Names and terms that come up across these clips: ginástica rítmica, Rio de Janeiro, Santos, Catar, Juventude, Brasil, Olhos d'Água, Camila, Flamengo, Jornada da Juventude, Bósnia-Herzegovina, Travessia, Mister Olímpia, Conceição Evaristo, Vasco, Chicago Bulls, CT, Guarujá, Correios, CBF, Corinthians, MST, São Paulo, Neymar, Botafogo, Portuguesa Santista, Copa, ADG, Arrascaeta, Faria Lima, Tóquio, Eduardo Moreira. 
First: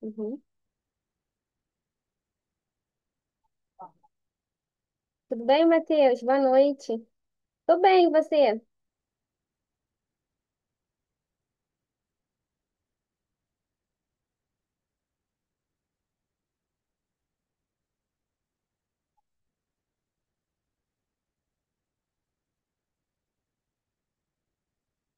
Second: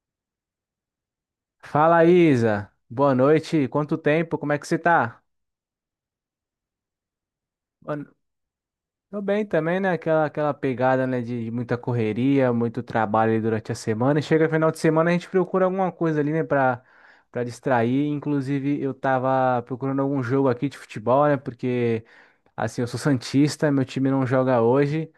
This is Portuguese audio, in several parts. Uhum. Fala, Isa. Boa noite. Quanto tempo? Como é que você tá? Tudo bem, Matheus? Boa noite. Tô Boa bem, e no- você? Tô bem também, né? Aquela pegada, né, de muita correria, muito trabalho ali durante a semana. E chega final de semana, a gente procura alguma coisa ali, né, pra distrair. Inclusive, eu tava procurando algum jogo aqui de futebol, né? Porque, assim, eu sou santista, meu time não joga hoje.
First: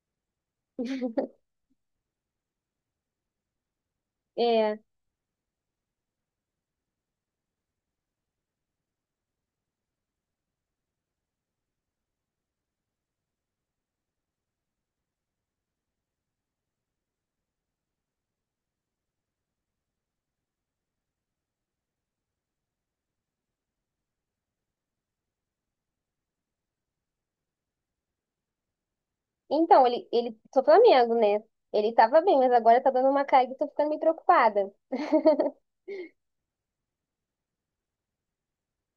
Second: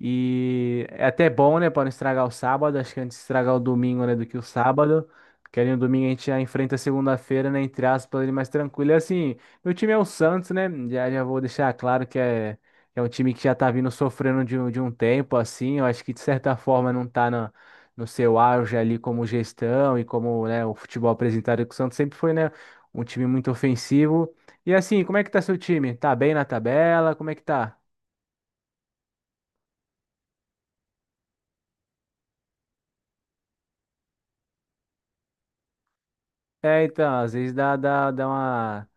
E é até bom, né, para não estragar o sábado. Acho que antes de estragar o domingo, né, do que o É. sábado. Porque ali no domingo a gente já enfrenta a segunda-feira, né, entre aspas, ali mais tranquilo. E assim, meu time é o Santos, né? Já vou deixar claro que é, é um time que já tá vindo sofrendo de, de um tempo, assim. Eu acho que de certa forma não tá na, no seu auge ali como gestão e como, né, o futebol apresentado que o Santos sempre foi, né, um time muito ofensivo. E assim, como é que tá seu time? Tá bem na tabela? Como é que tá? Então, sou Flamengo, né? Ele tava bem, mas agora tá dando uma caída e tô ficando meio preocupada. É, então, às vezes dá uma.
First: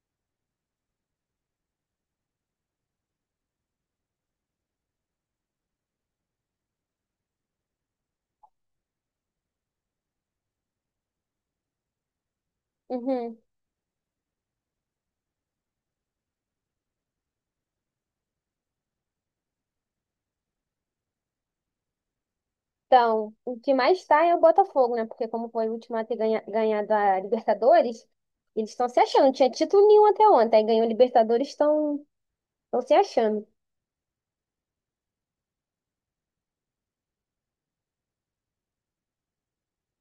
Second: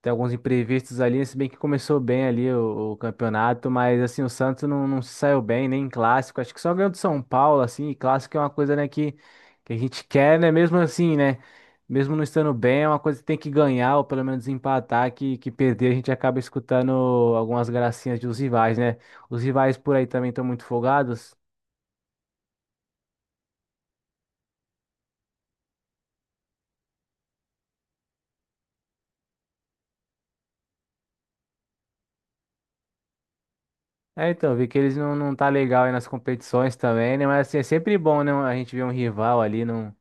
Tem alguns imprevistos ali, se bem que começou bem ali o campeonato, mas assim, o Santos não, não se saiu bem, nem em clássico. Acho que só ganhou do São Paulo, assim, e clássico é uma coisa, né, que a gente quer, né? Mesmo assim, né? Mesmo não estando bem, é uma coisa que Uhum. tem que ganhar, ou pelo menos empatar, que perder a gente acaba escutando algumas gracinhas dos rivais, né? Os rivais por aí também estão muito folgados. Então, o que mais está é o Botafogo, né? Porque como foi o último a ter ganhado a Libertadores, eles estão se achando. Não tinha título nenhum até ontem. Aí ganhou a Libertadores, estão se achando. É, então, vi que eles não, não tá legal aí nas competições também, né? Mas assim, é sempre bom, né? A gente ver um rival ali, não,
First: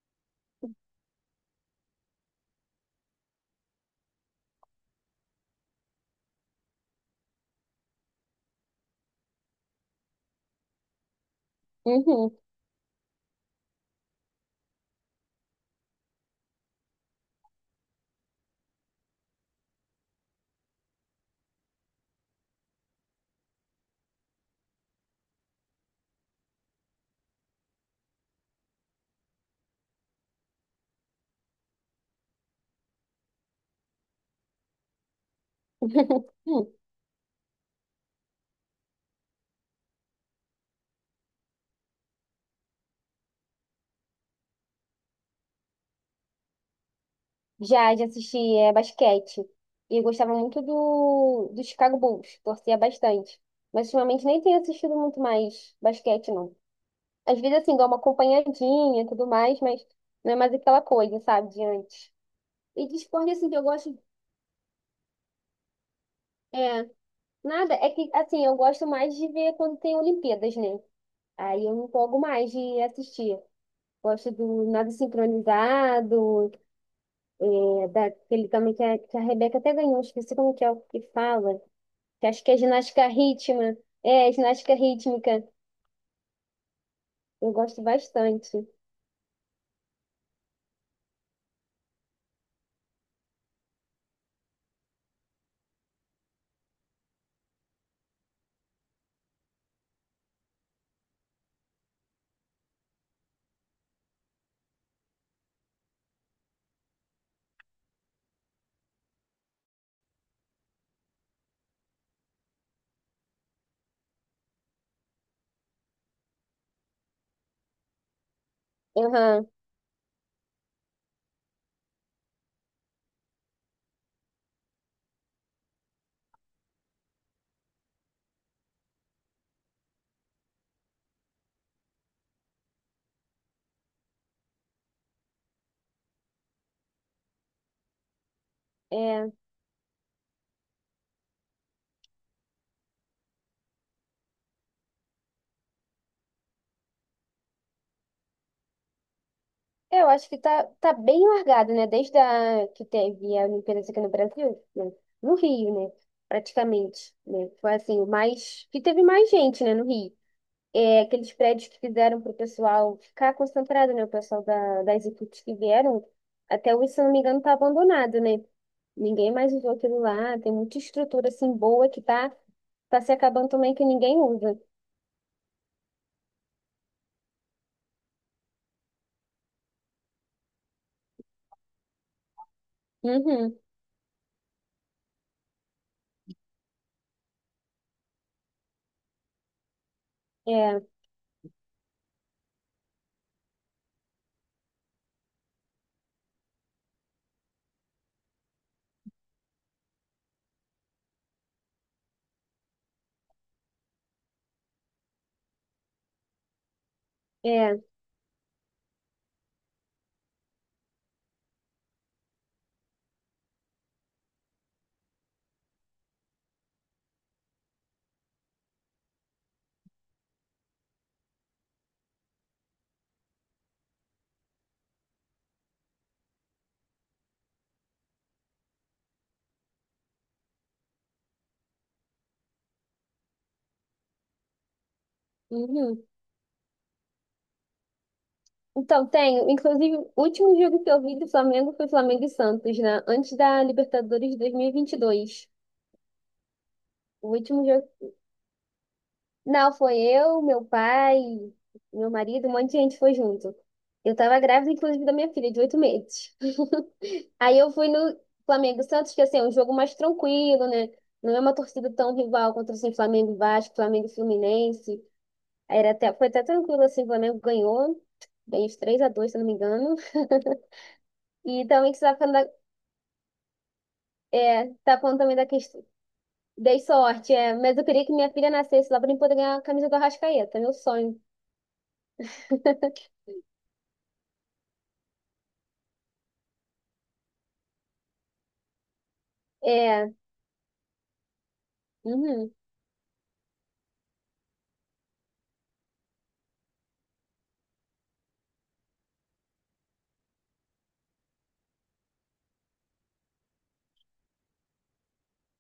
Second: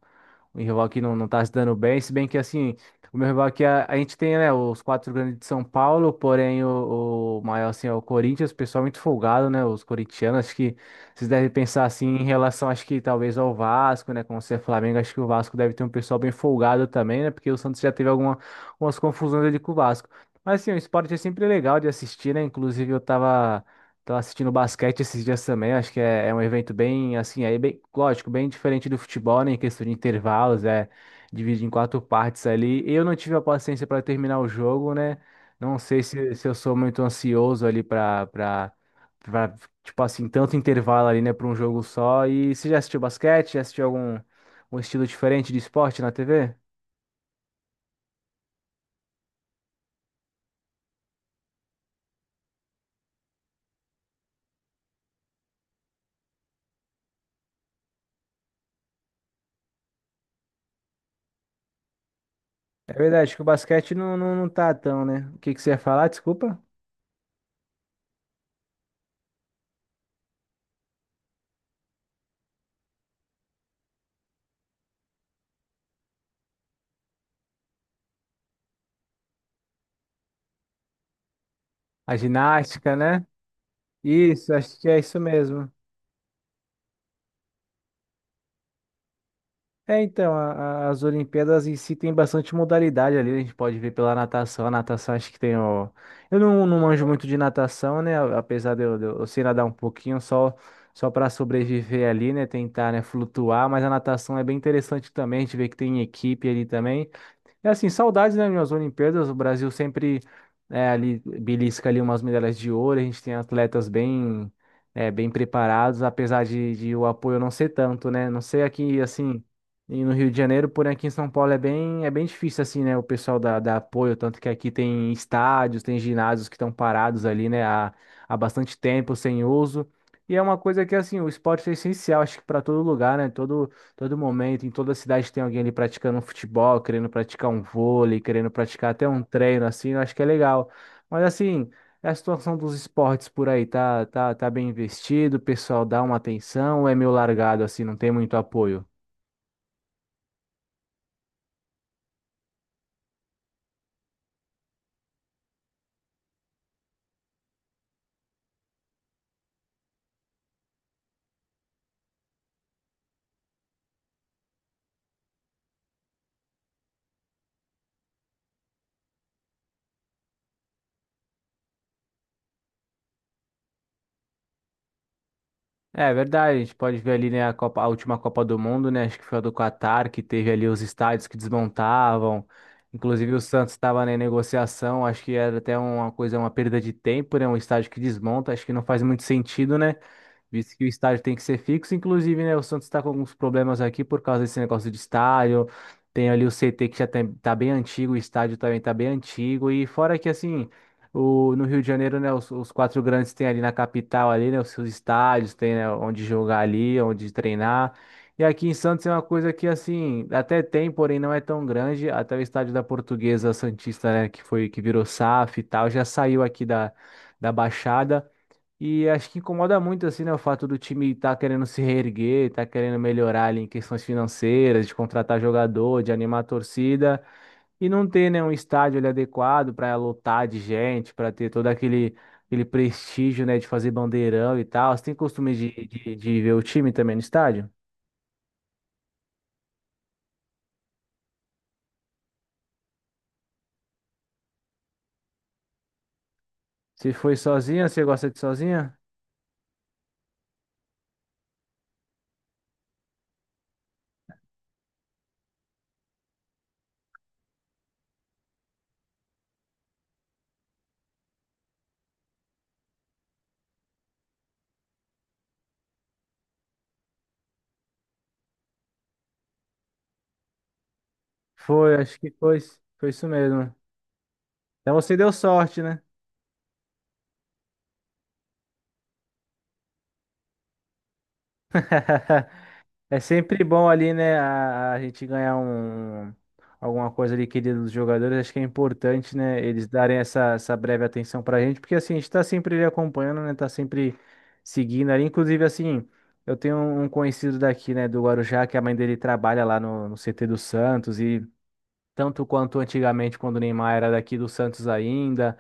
um rival que não, não tá se dando bem, se bem que assim, o meu rival aqui, a gente tem, né, os quatro grandes de São Paulo, porém o maior, assim, é o Corinthians, o pessoal é muito folgado, né? Os corintianos, acho que vocês devem pensar assim em Uhum. relação, acho que talvez ao Vasco, né? Como você é Flamengo, acho que o Vasco deve ter um pessoal bem folgado também, né? Porque o Santos já teve alguma, algumas confusões ali com o Vasco. Mas assim, o esporte é sempre legal de assistir, né? Inclusive eu tava. Tô assistindo basquete esses dias também, acho que é, é um evento bem, assim, aí bem, lógico, bem diferente do futebol, né, em questão de intervalos, é dividido em quatro partes ali. Eu não tive a paciência para terminar o jogo, né? Não sei se, se eu sou muito ansioso ali para tipo assim, tanto intervalo ali, né, para um jogo só. E você já assistiu basquete? Já assistiu algum um estilo diferente de esporte na TV? Já assisti basquete. E eu gostava muito do Chicago Bulls. Torcia bastante. Mas ultimamente nem tenho assistido muito mais basquete, não. Às vezes, assim, dou uma acompanhadinha e tudo mais, mas não é mais aquela coisa, sabe, de antes. E É de esporte, verdade que o assim, que eu basquete gosto. não, não, não tá tão, né? O que que você ia falar? Desculpa. é Nada, é que assim, eu gosto mais de ver quando tem Olimpíadas, né? Aí eu me empolgo mais de assistir. Gosto do nado sincronizado, daquele também que a Rebeca até ganhou, esqueci como que é o que fala, A que acho que é ginástica, ginástica né? rítmica. É, Isso, ginástica acho que é isso rítmica. mesmo. Eu gosto bastante. É, então, as Olimpíadas em si tem bastante modalidade ali, a gente pode ver pela natação, a natação acho que tem o... Eu não, não manjo muito de natação, né, apesar de eu, de eu sei nadar um pouquinho, só, só para sobreviver ali, né, tentar, né, flutuar, mas a natação é bem interessante também, a gente vê que tem equipe ali também, é assim, saudades, né, minhas Olimpíadas, o Brasil sempre é, ali belisca ali umas medalhas de ouro, a gente tem atletas bem é, bem preparados, apesar de o apoio não ser tanto, né? Não sei aqui assim Aham, e no Rio de Janeiro, porém aqui em São Paulo é bem difícil assim, né, o pessoal da, da apoio, tanto que aqui tem estádios, tem ginásios que estão parados ali, né, há, há bastante tempo sem uso. E é uma coisa que assim, o esporte é essencial, acho que para todo lugar, né? Todo momento, em toda cidade tem alguém ali praticando um futebol, querendo praticar um vôlei, querendo praticar até um é. treino, assim, eu acho que é legal. Mas assim, a situação dos esportes por aí tá bem investido, o pessoal dá uma atenção, ou é meio largado, assim, não tem muito apoio? Eu acho que tá bem largado, né? Desde que teve a Olimpíadas aqui no Brasil, né? No Rio, né? Praticamente, né? Foi assim, que teve mais gente, né, no Rio. Aqueles prédios que fizeram para o pessoal ficar concentrado, né? O pessoal das equipes que vieram, até hoje, se não me engano, está abandonado, né? Ninguém mais usou aquilo lá. Tem muita estrutura assim boa que tá se acabando também que ninguém usa. É verdade, a gente pode ver ali, né, a a última Copa do Mundo, né, acho que foi a do Catar, que teve ali os estádios que desmontavam, inclusive o Uhum, Santos estava, né, em negociação, acho que era até uma coisa, uma perda de tempo, né, um estádio que desmonta, acho que não faz muito sentido, né, visto é, que o estádio tem que ser fixo. Inclusive, né, o Santos está com alguns problemas aqui por causa desse negócio de estádio. Tem ali o CT que já tem, tá bem antigo, o estádio também tá bem antigo. E fora que, assim, o, no Rio de Janeiro, né, os quatro grandes têm ali na capital, ali, né, os seus estádios, tem, né, onde jogar ali, onde é, treinar. E aqui em Santos é uma coisa que, assim, até tem, porém não é tão grande. Até o estádio da Portuguesa Santista, né, que foi, que virou SAF e tal, já saiu aqui da, da Baixada. E acho que incomoda muito, assim, né, o fato do time estar querendo se reerguer, estar querendo melhorar ali em questões financeiras, de contratar jogador, de animar a torcida, e não ter, né, um estádio ali adequado para lotar de gente, para ter todo aquele, aquele prestígio, né, de fazer bandeirão e tal. Você tem costume de, uhum. de, de ver o time também no estádio? Então, tenho. Inclusive, o último jogo que eu vi do Flamengo foi Flamengo e Santos, né? Antes da Libertadores de 2022. Você O foi último sozinha? jogo Você gosta de sozinha? Não, foi eu, meu pai, meu marido, um monte de gente foi junto. Eu tava grávida, inclusive, da minha filha, de 8 meses. Aí eu fui no Flamengo e Santos, que assim, é um jogo mais tranquilo, né? Não é uma torcida tão rival contra assim, Flamengo e Vasco, Flamengo e Fluminense. Aí era até, foi até tranquilo, assim, o Flamengo ganhou, bem, os 3-2, se eu não me engano. E também Foi, que você tá acho que falando, foi. Foi isso mesmo. Então tá você falando deu também da sorte, questão. né? Dei sorte, é, mas eu queria que minha filha nascesse lá pra mim poder ganhar a camisa do Arrascaeta, meu sonho. É sempre bom ali, né, a gente ganhar alguma coisa ali querida dos jogadores. Acho que é importante, né, eles É, darem essa, essa breve atenção pra gente, porque assim, a gente tá uhum, sempre ali acompanhando, né, tá sempre seguindo ali. Inclusive, assim, eu tenho um conhecido daqui, né, do Guarujá, que a mãe dele trabalha lá no, no CT do Santos e tanto quanto antigamente, quando o Neymar era daqui do Santos ainda,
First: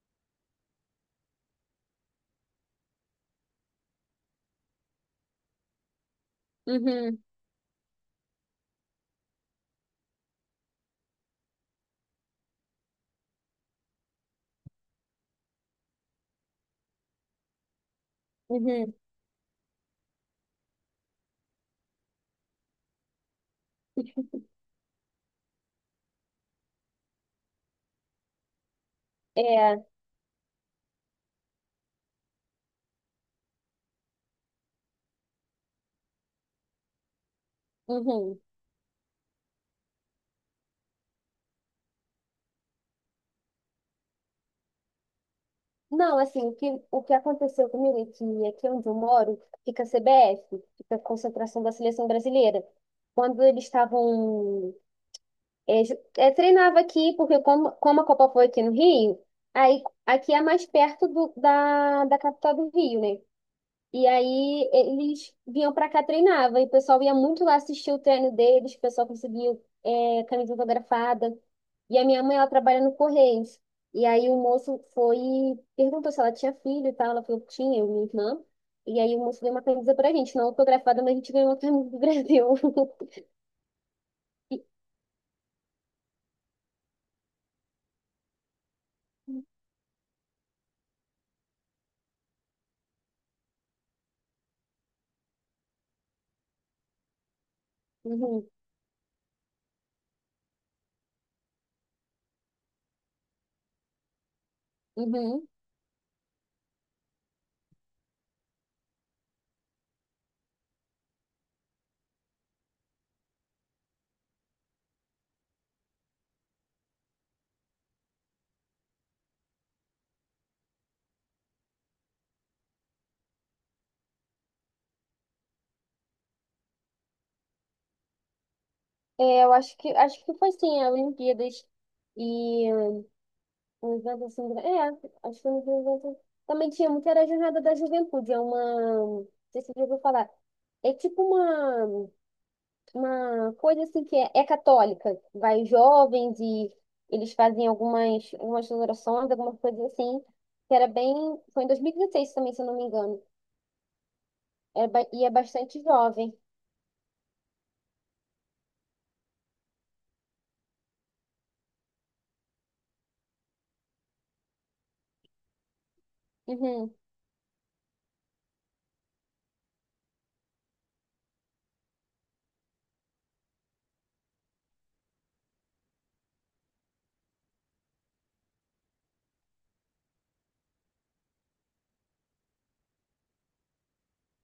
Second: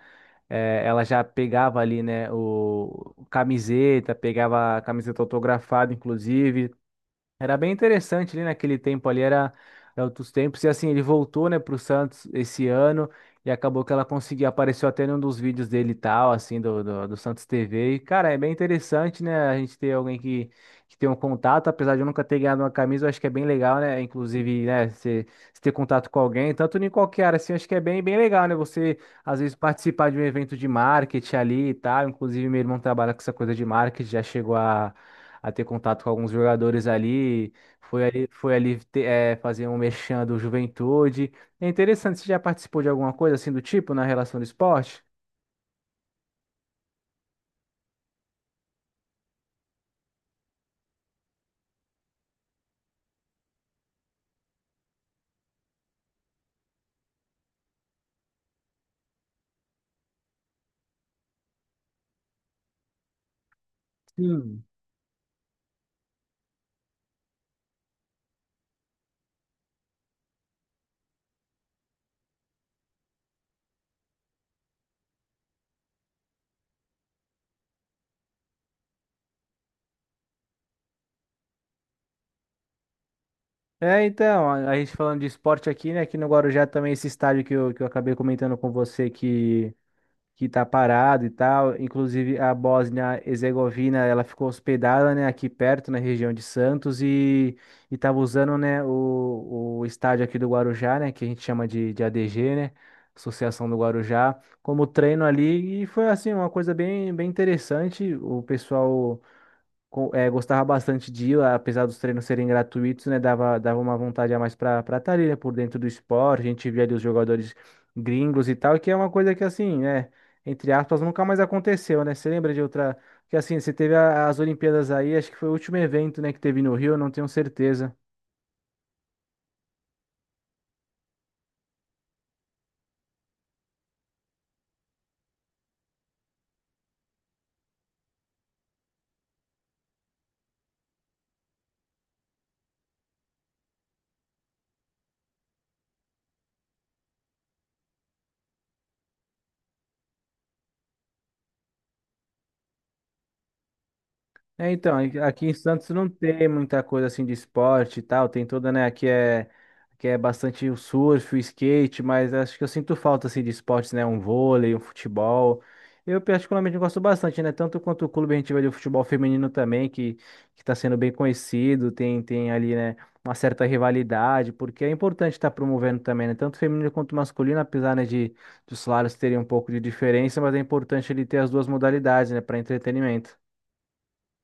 ela já pegava ali, né, o camiseta, pegava a camiseta autografada, inclusive. uhum. Era bem interessante ali naquele tempo ali, era, era outros tempos. E assim, ele voltou, né, pro Santos esse ano e acabou que ela conseguiu, apareceu até num dos vídeos dele e tal, assim, do Santos TV. E, cara, é bem Uhum, interessante, né, a gente ter alguém que tem um contato, apesar de eu nunca ter ganhado uma camisa, eu acho que é bem legal, né, inclusive, né, você ter contato com alguém, tanto em qualquer área, assim, eu acho que é bem, bem legal, né, você, às vezes, é, participar de um evento de marketing ali e tal. Inclusive, meu irmão trabalha com essa coisa de marketing, já chegou a ter contato com alguns jogadores ali. Foi ali, uhum. foi ali fazer um merchan do Juventude. É interessante, você já participou de alguma coisa assim do tipo na relação do esporte? Não, assim, o que aconteceu comigo é que aqui onde eu moro fica a CBF, fica a concentração da seleção brasileira. Quando eles estavam. É, treinava aqui, porque como a Copa foi aqui no Rio, aí aqui é mais perto da capital do Rio, né? E Sim. aí eles vinham pra cá, treinava, e o pessoal ia muito lá assistir o treino deles, o pessoal conseguiu camisa autografada. E a minha mãe, ela trabalha no Correios. E aí o moço foi e perguntou se ela tinha filho e tal. Ela falou que tinha, eu e minha irmã. E aí o moço deu uma camisa pra gente, não autografada, mas a gente ganhou uma camisa do Brasil. É, então, E- a gente falando de esporte aqui, né? Aqui no Guarujá também esse estádio que eu acabei comentando com você que tá parado e tal. Inclusive a Bósnia-Herzegovina, ela ficou hospedada, né, aqui perto na região de Santos e tava Uhum, usando, né, o estádio aqui do Guarujá, né, que a gente chama de ADG, né, Associação do Guarujá, como treino uhum. ali e foi assim uma coisa bem bem interessante. O pessoal gostava bastante de ir, apesar dos treinos serem gratuitos, né? Dava, dava uma vontade a mais para estar ali, né? Por dentro do esporte, a gente via ali os jogadores gringos e tal, que é uma coisa que assim, né? Entre aspas, nunca mais aconteceu, né? Você lembra de outra? Que assim, você teve as Olimpíadas aí, acho que foi o último evento, né, que teve no Rio, eu não tenho certeza. É, eu acho que foi sim, a Olimpíadas e um evento assim, acho que um evento. Também tinha muito, era a Jornada da Juventude, é uma, não sei se você já ouviu falar. É tipo uma coisa assim que é católica. Vai jovens e eles fazem algumas orações, algumas coisas assim, que era bem. Foi em 2016 também, se eu não me engano. É, É, então, aqui e é aqui em bastante Santos não jovem. tem muita coisa assim de esporte e tal, tem toda, né, aqui é bastante o surf, o skate, mas acho que eu sinto falta assim de esportes, né, um vôlei, um futebol. Eu particularmente Uhum, gosto bastante, né, tanto quanto o clube a gente vê de futebol feminino também, que está sendo bem conhecido, tem tem ali, né, uma certa rivalidade, porque é importante estar promovendo também, né, tanto feminino quanto masculino, apesar, né, de dos salários terem um pouco de diferença, mas é importante ele ter as duas modalidades, né, para entretenimento.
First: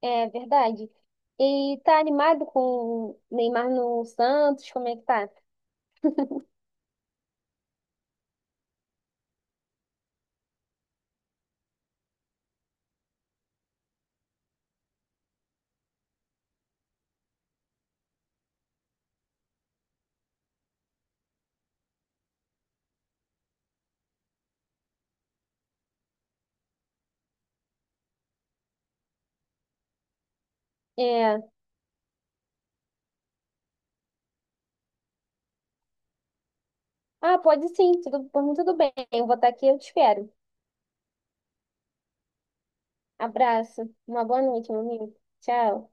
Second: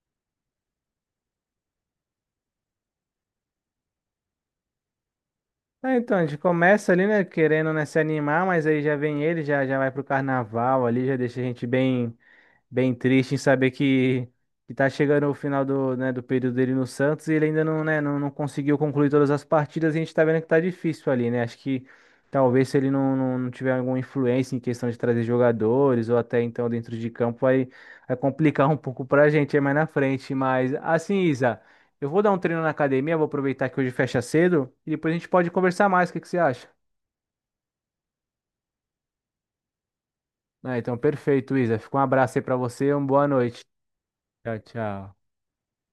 é verdade. E tá animado com o Neymar no Santos? Como é que tá? É, então, a gente começa ali, né, querendo, né, se animar, mas aí já vem ele, já vai pro carnaval ali, já deixa a gente bem. Bem triste em saber que tá chegando o final do, né, do período dele no Santos e ele ainda não, né, não, não conseguiu concluir todas as partidas e a gente tá vendo que tá difícil ali, né? Acho que talvez se ele não, não, não tiver alguma influência em questão de trazer jogadores ou até então dentro de campo vai, vai complicar um pouco pra gente aí mais na frente. Mas assim, É. Isa, eu vou dar um treino na academia, vou aproveitar que hoje fecha cedo e depois a gente pode conversar mais. O que que você acha? Ah, pode sim, tudo, por mim tudo bem. Eu vou estar aqui, eu te espero. Ah, então perfeito, Isa. Fica um abraço aí pra você e uma boa noite. Abraço. Uma boa Tchau, noite, meu amigo. tchau. Tchau.